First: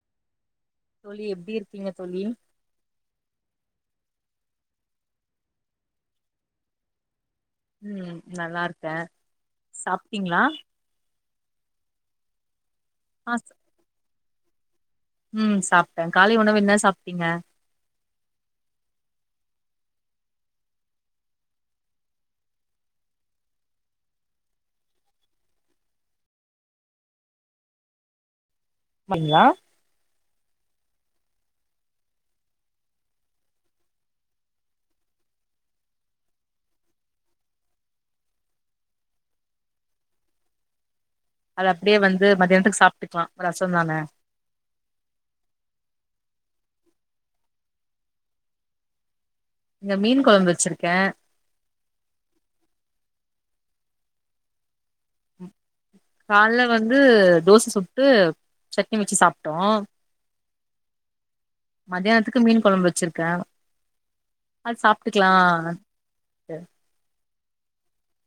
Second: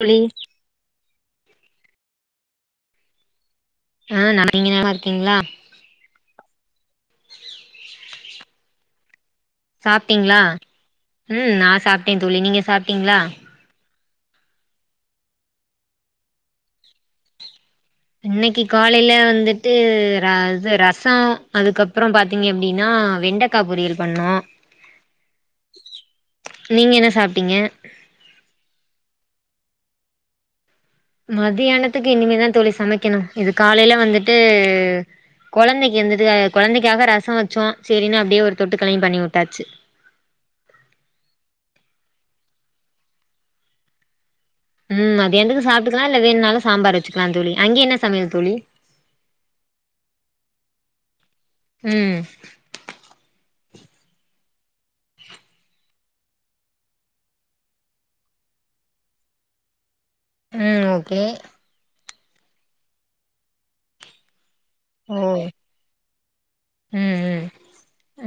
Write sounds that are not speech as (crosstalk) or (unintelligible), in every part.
தோழி தோழி எப்டி இருக்கீங்க தோழி ஆ நாம நீங்க நல்லாருக்கீங்ளா (unintelligible) ம் நல்லாருக்கே சாப்ட்டீங்ளா ம் நா சாப்ட்டே தோழி நீங்க சாப்ட்டீங்ளா ஆ ம் சாப்ட்டே காலை உணவு என்ன சாப்ட்டீங்க இன்னக்கி காலைல வந்துட்டு ர து ரசோ அதுக்கப்புறம் பாத்தீங்க அப்டினா வெண்டக் க்கா பொரியல் பண்ணோ நீங்க என்ன சாப்டிங்க பண்லா மதியானத்துக்கு இனிமேதா தோழி சமைக்கணு இது காலைல வந்துட்டு குழந்தைக்கு வந்துட்டு குழந்தைக்காக ரசோ வெச்சோ சேரின்னு அப்டியே ஒரு தொட்டுக்களையு பண்ணி வுட்டாச்சு அது அப்டியே வந்து மதியானத்துக்கு சாப்டுக்கிலா ரசோ தானே மம் அது எதுனு சாப்டுக்கிலா இல்ல வேணுனாலு சாம்பார் வச்சுக்கிலா தோழி அங்கே என்ன சமையல் தோழி இங்க மீன் கொழம்பு வச்சிருக்கே ம் (unintelligible) கால்ல வந்து தோச சுட்டு சட்னி வச்சு சாப்டோ ம் ஓகே மதியானத்துக்கு மீன் குழம்பு வச்சிருக்கே அது ஓ சாப்டுக்கிலா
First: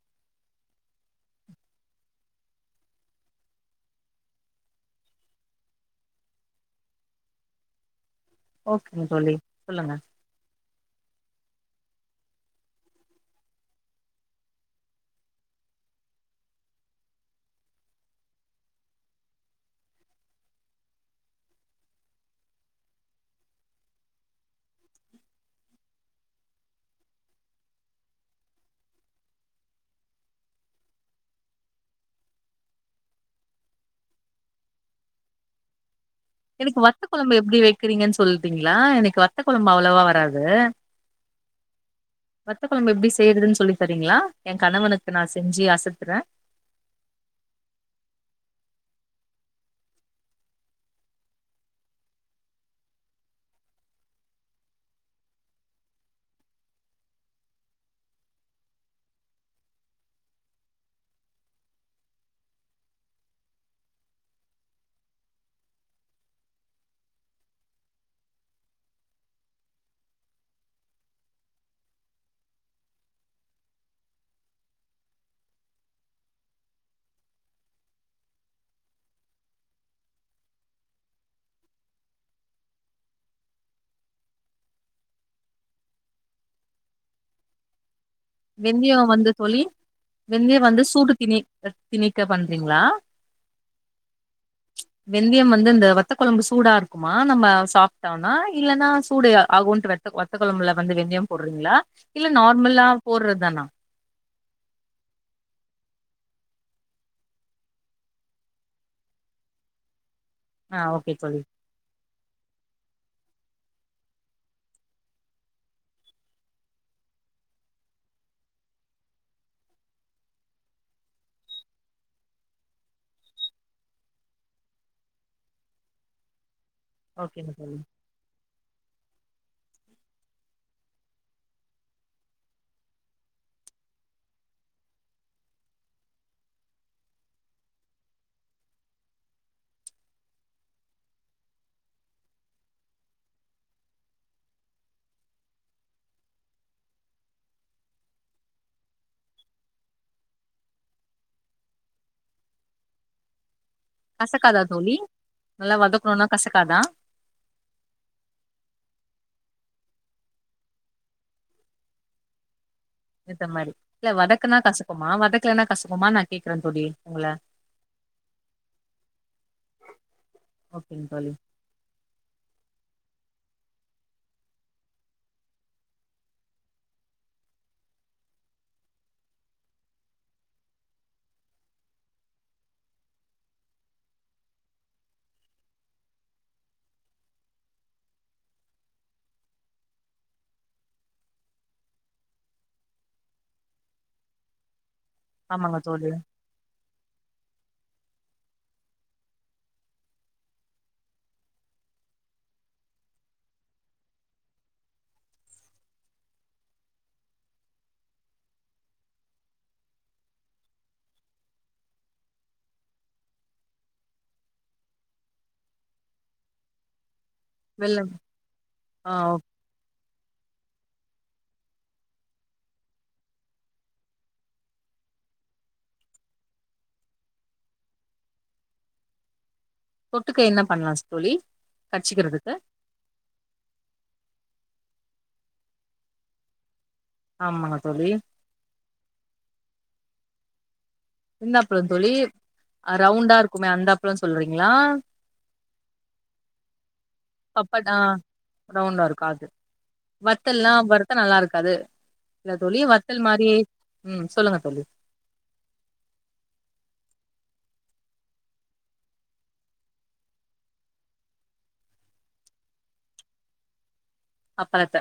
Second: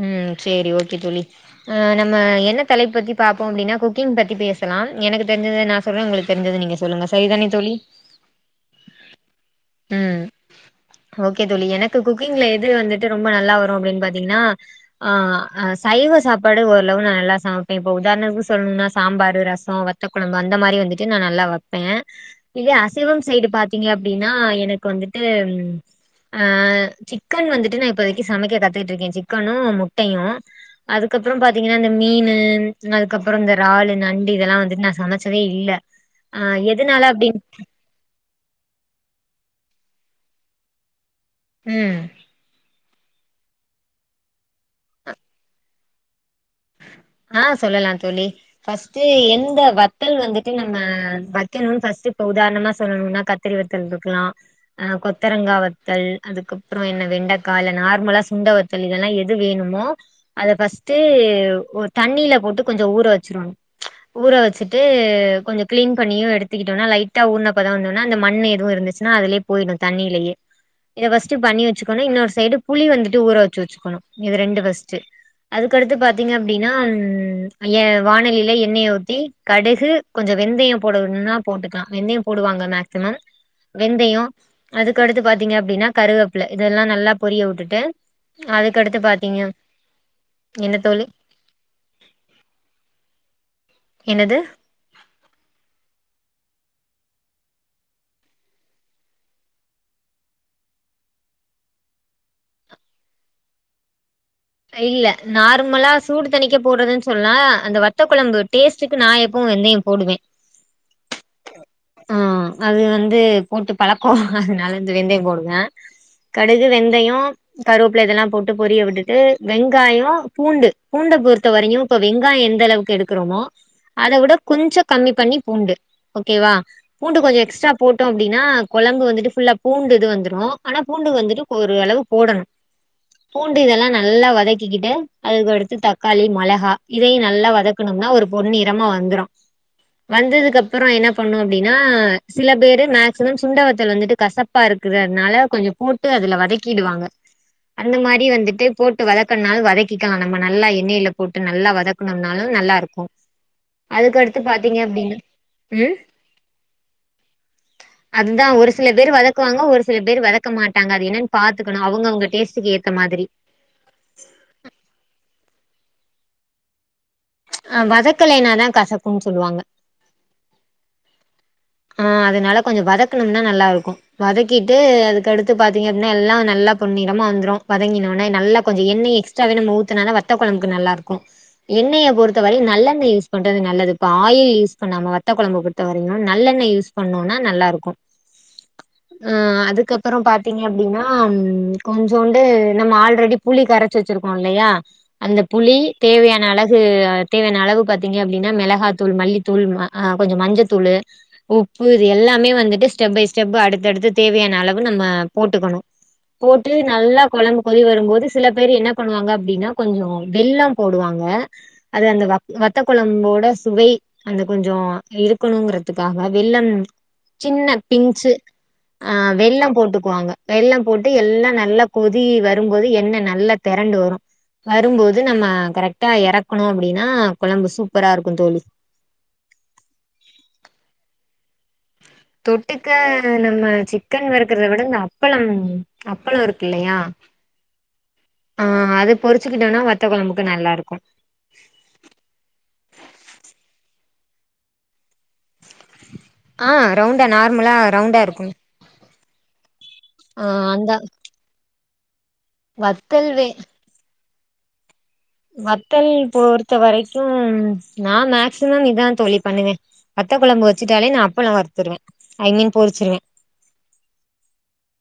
ம் சேரி ஓகே தோழி ஆ நம்ம என்ன தலைப்பு பத்தி பாப்போ அப்டினா குக்கிங் பத்தி பேசலா எனக்கு தெரிஞ்சது நா சொ சொல்ற உங்களுக்கு தெரிஞ்சது நீங்க சொல்லுங்க சரிதானே தோழி ஓகேங்க தோழி சொல்லுங்க ம் ஓகே தோழி எனக்கு குக்கிங்ல எது வந்துட்டு ரொம்ப நல்லா வரு அப்டின் பாத்தீங்னா ஆ சைவ சாப்பாடு ஓரளவு நா நல்லா சமைப்பே இப்ப உதாரணத்துக்கு சொல்லணுனா சாம்பாரு ரசோ வத்த குழம்பு அந்த மாரி வந்துட்டு நா நல்லா வெப்பே இதே அசைவ சைடு பாத்தீங்க அப்டின் னா எனக்கு வந்துட்டு ஆ சிக்கன் வந்துட்டு நா இப்போதைக்கு சமைக்க கத்துக்கிட்ருக்கே சிக்கனு முட்டையு அதுக்கப்புறோ பாத்தீங்கன்னா இந்த மீனு அதுக்கப்றோ இந்த றாலு நண்டு இதெல்லா வந்துட்டு நா சமைச்சதே இல்ல அ எதுனால அப்டி கிறிங்கன் சொல்லிட்டீங்ளா எனக்கு வத்த குழம்பு அவ்வளவா வராது ம் வத்த குழம்பு எப்டி செய்றதுனு சொல்லிதரிங்ளா எ கணவனுக்கு நா செஞ்சி அசத்துறே ஆ சொல்லலா தோழி ஃபர்ஸ்டு எந்த வத்தல் வந்துட்டு நம்ம வக்கணுன் ஃபர்ஸ்டு இப்ப உதாரணமா சொல்லணுனா கத் த்ரி வத்தல் ருக்கிலா ஆ கொத்தரங்கா வத்தல் அதுக்கப்புறோ என்ன வெண்டக்கா இல்ல நார்மலா சுண்ட வத் த்தல் இதேலா எது வேணுமோ அத ஃபர்ஸ்ட்டு ஒரு தண்ணில போட்டு கொஞ்சோ ஊற வச்சுருவாங்க ஊற வச்சுட்டு கொஞ்சோ கிளீன் பண்ணியு எடுத்துகிட்டோனா லைட்டா ஊர்னப்பதோ வந்தோனா அந்த மண் எதுவு இருந் ச்சுனா அதுலே போய்டு தண்ணிலயே இத ஃபர்ஸ்ட் பண்ணி வச்சுக்கணு இன்னொரு சைடு புளி வந்துட்டு ஊற வச்சு வச்சுக்கணு இது ரெண்டு ஃபர்ஸ்ட்டு அதுக்கடுத்து பாத் திங்க அப்டின்னா ம் வாணலியில எண்ணெய ஊத்தி கடுகு கொஞ்சோ வெந்தயோ போடன்னா போட்டுக்கலா வெந்தயோ போடுவாங்க மேக்சிமம் வெந்தயோ அதுக்கடுத்து பாத்தீங்க அப்டின்னா கருவேப்பில இதெல்லா நல்லா பொரிய உட்டுட்டு வெந்தயோ வந்து தோழி வெந்தயோ என்ன வந்து தோழி சூடு திணி திணிக்க பண்றீங்களா என்னது வெந்தியம் வந்து இந்த வத்த கொழம்பு சூடா இருக்குமா நம்ம சாப்ட்டோனா இல்லன்னா சூடு ஆகுன்டு வத்த வத்த கொழம்புல வந்து வெந்தயோ போட்றீங்களா இல்ல நார்மல்லா போட்றது தானா இல்ல நார்மலா சூடு தணிக்க போட்றதுன்னு சொல்லா அந்த வத்த கொழம்பு டேஸ்ட்டுக்கு நா எப்பவு வெந்தயோ போடுவே ஆ ஓகே தோழி ஆ அது வந்து போட்டு பழக்கோ அதுனால வந்து வெந்தயோ போடுவ கடுகு வெந்தயோ கருவேப்புல இதெல்லா போட்டு பொரிய விட்டுட்டு வெங்காயோ பூண்டு பூண்ட பொறுத்த வரையு இப்ப வெங்காயோ எந்த அளவுக்கு எடுக்கறோமோ அத விட கொஞ்சோ கம்மி பண்ணி பூண்டு ஓகேவா பூண்டு கொஞ்ச ஓகேங்க எக்ஸ்ட்ரா தோழி போட் ட்டோ அப்டின்னா கொழம்பு வந்துட்டு ஃபுல்லா பூண்டு இது வந்துரு ஆனா பூண்டு வந்துட்டு ஒரு அளவு போடணு பூண்டு இதல்லா நல்லா வதக்கிக்கிட்டு அதுக்கு அடுத்து தக்காளி மொளகா இதையு நல்லா வதக்கணுனா ஒரு பொன்னிறம வந்துரு வந்ததுக்கு அப்புறோ என்ன பண்ணு அப்டின்னா சில பேரு மேக்சிமம் சுண்டவத்தல் வந்துட்டு கசப்ப ப்பா இருக்குது அதுனால கொஞ்ச போட்டு அதுல வதக்கிடுவாங்க அந்த மாரி வந்துட்டு போட்டு வதக்கன்னாலு வதக்கிக்கலா நம்ம நல்லா எண்ணெயில போட்டு நல்லா வதக்கணுனாலு நல்லா இருக்கு அதுக்கடுத்து கசக்காதா பாத்தீங்க தோழி அப்டின்னா நல்லா ம் வதக்கணுனா கசக்காதா அதுதா ஒரு சில பேர் வதக்குவாங்க ஒரு சில பேர் வதக்க மாட்டாங்க அது என்னன்னு பாத்துக்கணு அவங்க அவங்க டேஸ்டுக்கு ஏத்த மாதிரி இந்த மாரி இல்ல வதக்குனா கசக்குமா வதக்கலன்னா கசக்குமா நா கேக்குறே தோழி உங்கள ஆ வதக்கலைனாதா கசக்குன்னு சொல்லுவாங்க ஓகேங் தோழி ஆ அதனால கொஞ்ச வதக்கணும்னா நல்லா இருக்கு வதக்கிட்டு அதுக்கடுத்து பாத்தீங்க அப்டின்னா எல்லா நல்லா பொன்னிறமா வந்துரு வதங்கினோனே நல்லா கொஞ்ச எண்ணெய எக்ஸ் ச்சாவே நம்ம ஊத்துனாதா வத்த கொழம்புக்கு நல்லா இருக்கு எண்ணெய பொறுத்த வரையு நல்லெண்ண யூஸ் பண்றது நல்லது இப்ப ஆயில் யூஸ் பண்ணாம வத்த கொழம்பு பொறுத்த வரையு நல்லெண்ண யூஸ் பண்ணோனா நல்லா இருக்கு ஆ அதுக்கப்பறோ பாத்தீங்க அப்டின்னா கொஞ்சோண்டு நம்ம ஆல்ரெடி புளி கரைச்சி வச்சிருக்கோ இல்லையா அந்த புளி ஆமாங்க தோழி தேவையான அளவு தேவையான அளவு பாத்தீங்க அப்டின்னா மெளகாத்தூள் மல்லித்தூள் கொஞ்ச மஞ்சத்தூளு உப்பு இது எல்லாமே வந்துட்டு ஸ்டெப் பை ஸ்டெப்பு அடுத்தடுத்து தேவையான அளவு நம்ம போட்டுக்கணு போட்டு நல்லா கொழம்பு கொதி வரும் போது சில பேர் என்ன பண்ணுவாங்க அப்டின்னா கொஞ்சோ வெல்லம் போடுவாங்க அது அந்த வ வத்த கொழம்போட சுவை அந்த கொஞ்சோ இருக்குணுங்குறது த்துக்காக வெல்லம் சின்ன வெல்லம் பிஞ்ச்சு ஆ வெல்லம் போட்டுக்குவாங்க வெல்லம் போட்டு எல்லா நல்லா கொதி வரும்போது எண்ணெ நல்லா தெரண்டு வரு வரும்போது நம்ம கரெக்டா எறக்கணும் அப்டின்னா கொழம்பு சூப்பரா இருக்கு தோழி தொட்டுக்க என்ன பண்லா தோழி கட்ச்சிக்கிறதுக்கு தொட்டுக்க நம்ம சிக்கன் வறுக்குறத விட இந்த அப்பளம் அப்பளோ இருக்கு இல்லையா ஆமாங்க தோழி ஆ அது பொறுச்சுக்கிட்டோன்னா வத்த கொழம்புக்கு நல்லா இருக்கு எந்த அப்ளோ தோழி அ ரவுண்டா இருக்குமே அந்த அப்ளோ சொல்றீங்களா ஆ ரவுண்டா நார்மலா பப்பட் ஆ ரௌண்டா இருக்கும் ரவுண்டா இருக்கு அது வத்தல்லா அந்த வறுத்தா நல்லா இருக்காது இல்ல தோழி வத்தல் மாரி ம் சொல்லுங்க தோழி வத்தல் பொறுத்த வரைக்கும் நா மேக்சிமம் இதா தோழி பண்ணுவே வத்த கொழம்பு வச்சுட்டாலே நா அப்பளலோ வறுத்துருவ ஐ மீன் பொரிச்சிருவ அப்பளத்த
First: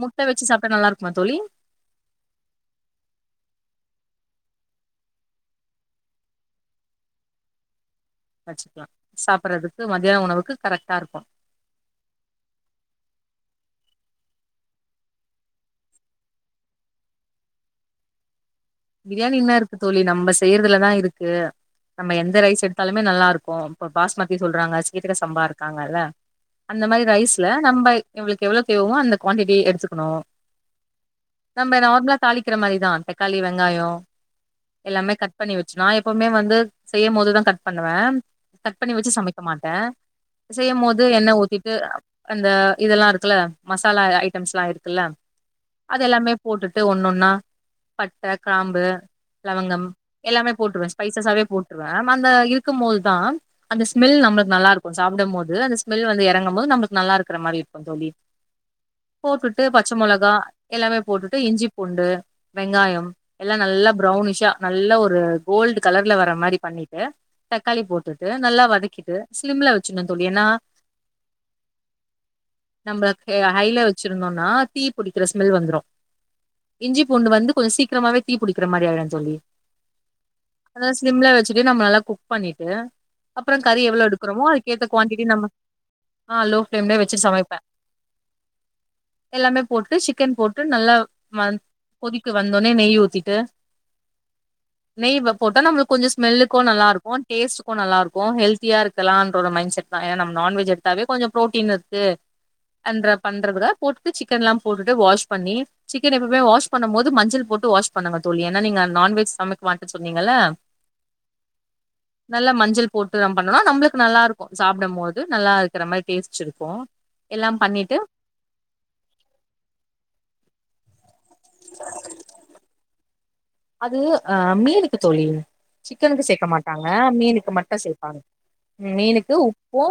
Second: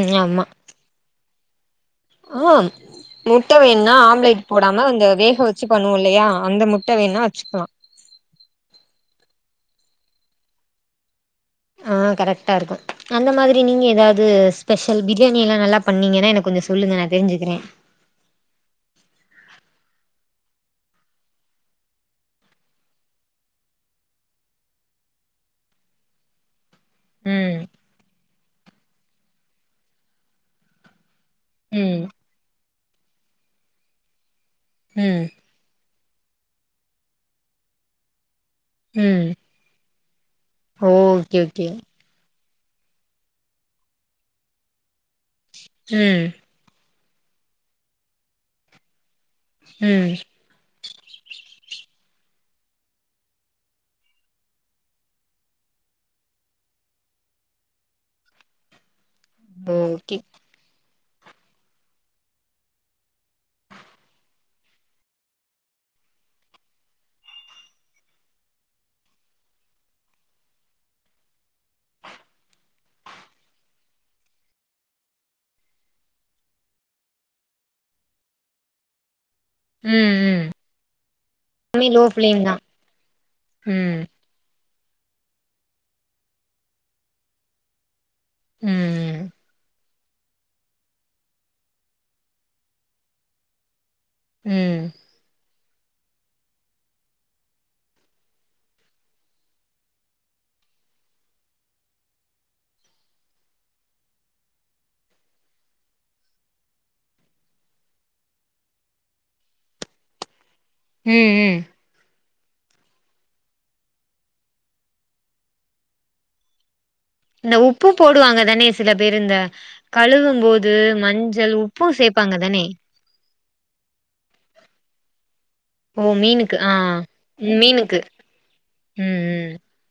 முட்ட வச்சு சாப்ட்டா நல்லா இருக்குமா தோழி ஆஹ முட்ட வேணுனா ஆம்லெட் போடாம அந்த வேக வச்சு பண்ணுவோல்லையா அந்த முட்ட வேணா வச்சுக்கலா வச்சுக்கலா சாப்றதுக்கு மதியான உணவுக்கு கரெக்டா இருக்கு ஆ கரெக்டா இருக்கு அந்த மாதிரி நீங்க எதாவது ஸ்பெஷல் பிரியாணியெல்லா நல்லா பண்ணீங்கென்னா எனக் கொஞ்ச சொல்லுங்க நா தெரிஞ்சுக்கிறே பிரியாணின்ன என்ன இருக்கு தோழி நம்ம செய்றதுலதா இருக்கு நம்ம எந்த ரைஸ் எடுத்தாலுமே நல்லா இருக்கு இப்ப பாஸ்மதி சொல்றாங்க சீக்கிர சம்பா இருக்காங்கல்ல அந்த மாரி ரைஸ்ல ம் நம்ப இவளுக்கு எவ்ளோ தேவமோ அந்த குவான்டிட்டி எடுத்துக்கணு நம்ம ம் நார்மலா தாளிக்கிற மாரிதா தக்காளி வெங்காயோ எல்லாமே ம் கட் ட் பண்ணி வச்சு நா எப்பவுமே வந்து செய்யும் போதுதா கட் பண்ணுவே கட் பண்ணி வச்சு ம் சமைக்க மாட் ட்ட செய்யும் போது எண்ணெ ஓகே ஓகே ஊத்திட்டு அந்த இதெல்லா இருக்குல்ல மசாலா ஐட்டம்ஸ்லா இருக்குல்ல அது ம் எல்லாமே போட்டுட் ட்டு ஒன்னொன்னா பட்ட கிராம்பு லவங்கம் ம் எல்லாமே போட்ருவே ஸ்பைசாசாவே போட்ருவே அந்த இருக்கும்போது தான் அந்த ஸ்மெல் நம்மளுக்கு நல்லா இருக்கு சாப்டும் போது அந்த ஸ்மெல் வந்து எறங்கும் போது நம்மளுக்கு நல்லா இருக்குற மாரி இருக்குந் தோழி போட்டுட்டு பச்ச ஓகே மொளகா எல்லாமே போட்டுட்டு இஞ்சி பூண்டு வெங்காயம் எல்லா நல்லா ப்ரௌனிஷா நல்லா ஒரு கோல்டு கலர்ல வர மாரி பண்ணிட்டு தக்காளி போட்டுட்டு நல்லா வதக்கிட்டு சிலிம்ல வச்சுணுன்னு தோழி ஏன்னா நம்ப ஹைல வச்சுருந்தோன்னா தீ புடிக்கிற ஸ்மெல் வந்துரு இஞ்சி பூண்டு வந்து கொஞ்சோ சீக்கிரமாவே தீ புடிக்கிற மாரி ஆகிடு தோழி ம் ம் அத ஸ்லிம்ல வச்சுட்டு நம்ம எல்லாமே நல்லா லோ குக் ஃப்ளேம் தா பண்ணிட்டு அப்றோ கறி ம் எவ்ளோ எடுக் க்குறோமோ அதுக்கேத்த குவாண்டி நம்ம அ லோ பிளம்லே வச்சுட் சமைப்பே ம் ம் எல்லாமே போட்டு சிக்கன் போட்டு நல்லா வந் கொதிக்க வந் தோனே நெய் ஊத்திட்டு ம் நெய் வ போட்டா நம்மளுக்கு கொஞ்ச ஸ்மெலுக்கு நல்லா இருக்கு டேஸ்டுக்கு நல்லா இருக்கு ஹெல்தியா இருக்கலான்ற ஒரு மைண்ட் செட் னா ஏனா நம்ம நான்வெஜ் எடுத்தாவே கொஞ்சோ ப்ரோட்டீன் இருக்கு அன்ற பண்றது போட்டுட்டு சிக்கன் எல்லா போட்டுட்டு வாஷ் பண்ணி சிக்கன் எப்பவுமே வாஷ் பண்ணு போது மஞ்சள் போட்டு வாஷ் பண்ணுங்க தோழி ஏன்னா நீங்க நான்வெஜ் சமைக்க மாட்ட சொன்னீங்கள்ள ம் ம் நல்ல மஞ்சள் போட்டுதா பண்ணலா நம்மளுக்கு நல்லா இருக்கு சாப்டு போது நல்லா இருக்குற மாரி டேஸ்ட் இருக்கு எல்லா இந்த உப்பு பண்ணிட்டு போடுவாங்க தானே சில பேரு இந்த கழுவு போது மஞ்சள் உப்பு சேப் ப்பாங்க தானே அது அ மீனுக்கு தோழி ஓ சிக்கனுக்கு சேக்க மீனுக்கு ஆ மாட்டாங்க மீனுக்கு மட்டு சேப்பாங்க மீனுக்கு ம் ம் உப்பு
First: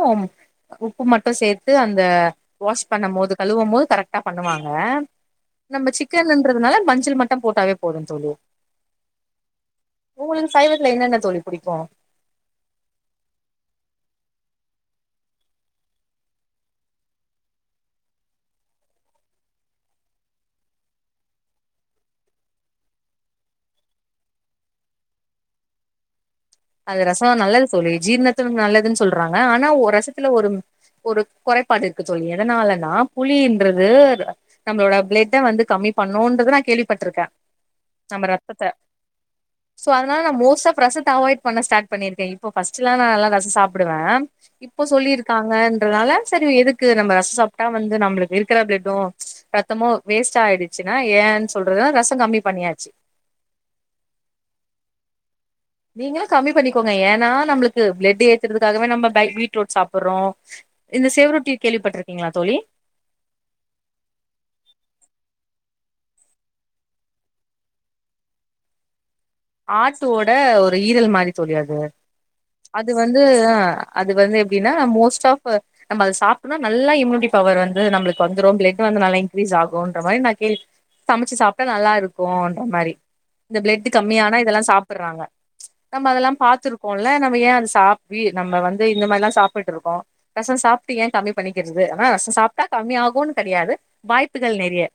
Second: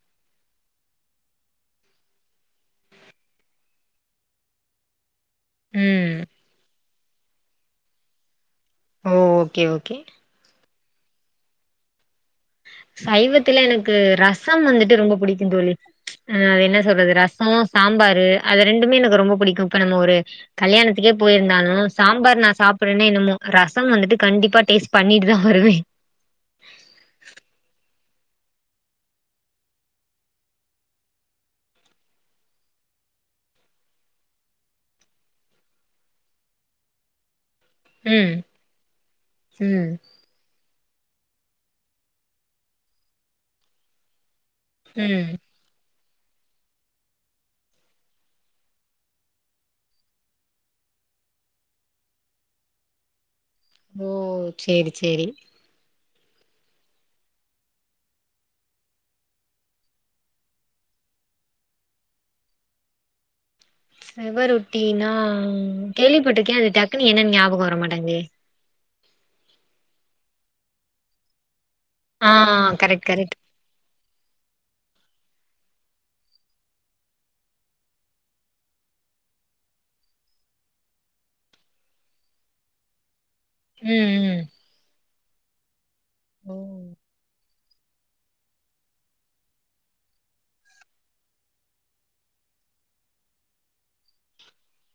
உப்பு மட்டு சேத்து அந்த வாஷ் பண்ண போது கழுவு போது கரெக்டா பண்ணுவாங்க நம்ம ம் சிக்கன்றதுனால மஞ்சள் மட்டு போட்டாவே போது தோழி ஓ ஒகே ஒகே உங்களுக்கு சைவத்துல என்னென்ன தோழி புடிக்கு சைவத்துல எனக்கு ரசம் வந்துட்டு ரொம்ப புடிக்கு தோழி அ என்ன சொல்றது ரசோ சாம்பாரு அது ரெண்டுமே எனக்கு ரொம்ப புடிக்கு இப்ப நம்ம ஒரு கல்யாணத்துக்கே போயிருந்தாலு சாம்பார் நா சாப்றன்னே என்னமோ ரசம் வந்துட்டு கண்டிப்பா டேஸ்ட் பண்ணிட்டு தா வருவே அது ரசோ நல்லது தோழி ஜீர்ணத்த நல்லதுன்னு சொல்றாங்க ஆனா ஒரு ரசத்துல ஒரு ஒரு குறைபாடு இருக்கு தோழி எதனாலன்னா புளின்றது நம்மளோட பிளட்ட வந்து கம்மி பண்ணுன்றத நா கேள்விப்பட்ருக்க நம்ம ம் ரத்தத்த சோ ம் அதுனால நா மோஸ்ட் ஆஃப் ரசத்த அவாய்ட் பண்ண ஸ்டார்ட் பண்ணியிருக்கே இப்ப பஸ்ட்டுல்லா நா நல்லா ரசோ சாப்புடுவே இப் இப்போ ம் சொல்லியிருக்காங்கன்றதால சரி எதுக்கு நம்ம ரசோ சாப்ட்டா வந்து நம்பளுக்கு இருக்குற பிளட்டு ரத்தமு வேஸ்ட் ஆயிடுச்சுன்னா ஏன் சொல்றது ரச கம்மி பண்ணியாச்சு ஓ செரி செரி நீங்களு கம்மி பண்ணிக்கோங்க ஏன்னா நம்மளுக்கு பிளெட் ஏத்துறதுக்காகவே நம்ம பீட்ரூட் சாப்புட்றோ இந்த செவ்ரொட்டி கேள்விப்பட்ருக்கீங்களா தோழி செவரொட்டினா கேள்விப்பட்டிருக்கே அது டக்குன் என்னன் ஞாபக வரமாட்டேங்குதே ஆட்டோட ஒரு ஈரல் மாரி தோழி அது ஆ அது கரெக்ட் வந்து கரெக்ட் அது வந்து எப்டின்னா மோஸ்ட் ஆஃப் நம்ம அதை சாப்ட்டோனா நல்லா இம்யூனிட்டி பவர் வந்து நம்மளுக் வந்ரு பிளட் வந்து நல்லா இன்க்ரீஸ் ஆகுன்ற மாரி நா கேள்வி சமச்சி சாப்ட்டா நல்லாருக்குன்ற மாரி இந்த பிளட்டு கம் ம் ம் எல்லா சாப்டுறாங்க நம்ம அதெல்லா ஓ பாத்திருக்கோல்ல நம்ம ஏன் அத சாப் வி நம்ம வந்து இந்த மாரிலா சாப்ட்டு இருக்கோ ரச சாப்ட்டு ஏ கம்மி பண்ணிக்கிறது ரச சாப்ட்டா கம்மி ஆகுன் கெடையாது வாய்ப்புகள் நெறய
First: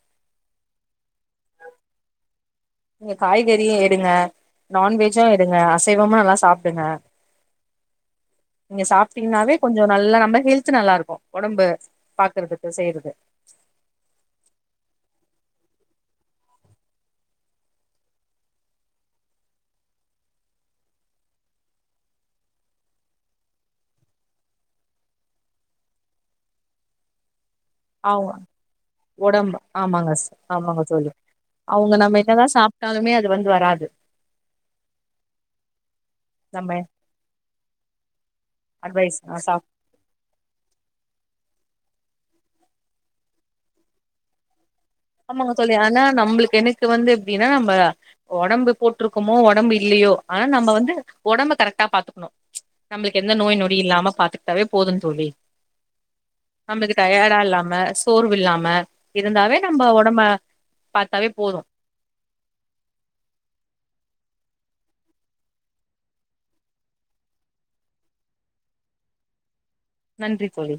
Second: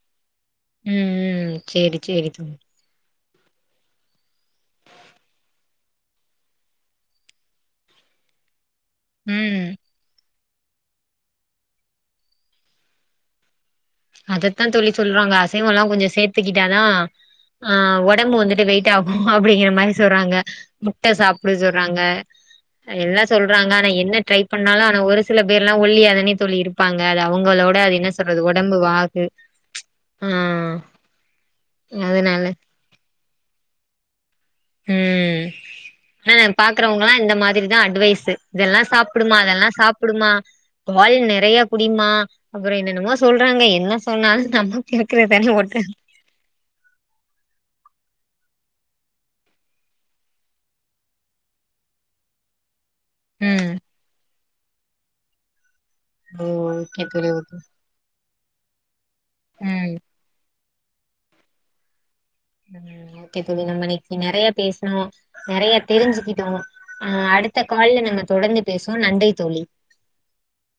ம் ம் செரி செ ரி தோழி நீங்க காய்கறியு எடுங்க நான்வெஜ்ஜு எடுங்க அசைவமு நல்லா சாப்டுங்க (inaudible) நீங்க சாப்ட்டீங்கன்னாவே ம் கொஞ்சோ நல்லா நம்ம ஹெல்த் நல்லாருக்கு உடம்பு பாக்குறதுக்கு செய்றது அதத்தா தோழி சொல்றாங்க அசைவல்லா கொஞ்சோ சேர்த்துக்கிட்டாதா அ உடம்பு வந்துட்டு வெயிட் ஆகு அப்டிங்கிற மாரி சொல்றாங்க முட்ட சாப்ட சொல்றாங்க எல்லா சொல்றாங்க ஆனா என்ன ட்ரை பண்ணாலு ஆனா ஒரு சில பேர்ல்லா ஒல்லியா தான தோழி இருப்பாங்க அது அவங்களோட த அது என்ன ஆமா சொல்றது ஓட் ஒடம்பு ஆமாங்கஸ் ஆமாங்க தோழி அவங்க நம்ம அதனால என்னதா சாப் சாப்டாலுமே அது வந்து வராது ம் ஆ நம்ம பாக்குறவங்கல்லா இந்த மாதிரிதா அட்வைஸ்சு இதெல்லா அட்வைஸ் சாப்டுமா ஆ அதெல்லா சாப் குடுமா வால் நெறயா குடிமா அப்றோ என்னென்னமோ சொல்றாங்க என்ன சொன்னால் நம்ம ஆமாங்க தோழி ஆனா நம்ளுக் எனக்கு வந்து எப்டின்னா நம்ம ஒடம்பு போட்டிருக்கோமோ ஒடம்பு இல்லியோ ஆனா நம்ப வந்து ஒடம்ப கரக்ட்டா பாத்துக்ணு நம்ளுக் எந்த நோய் ம் நொடி இல்லாம பாத்துக்ட்டாவே போதுன் தோழி ஓ நமக்கு ஓகே தோழி டயாடா ஓகே இல்லாம சோர்வில்லாம இருந்தாவே கம்ப ம் ஒடம்ப பாத்தாவே போது ம் ஓகே தோழி நம் இன்னிக் நறையா பேஸ்னோ நறையா தெரிஞ்சிக்கிட்டோ ஆஹ அடுத்த கால்ல நம்ம தொடர்ந்து பேசோம் நன்றி தோழி நன்றி தோழி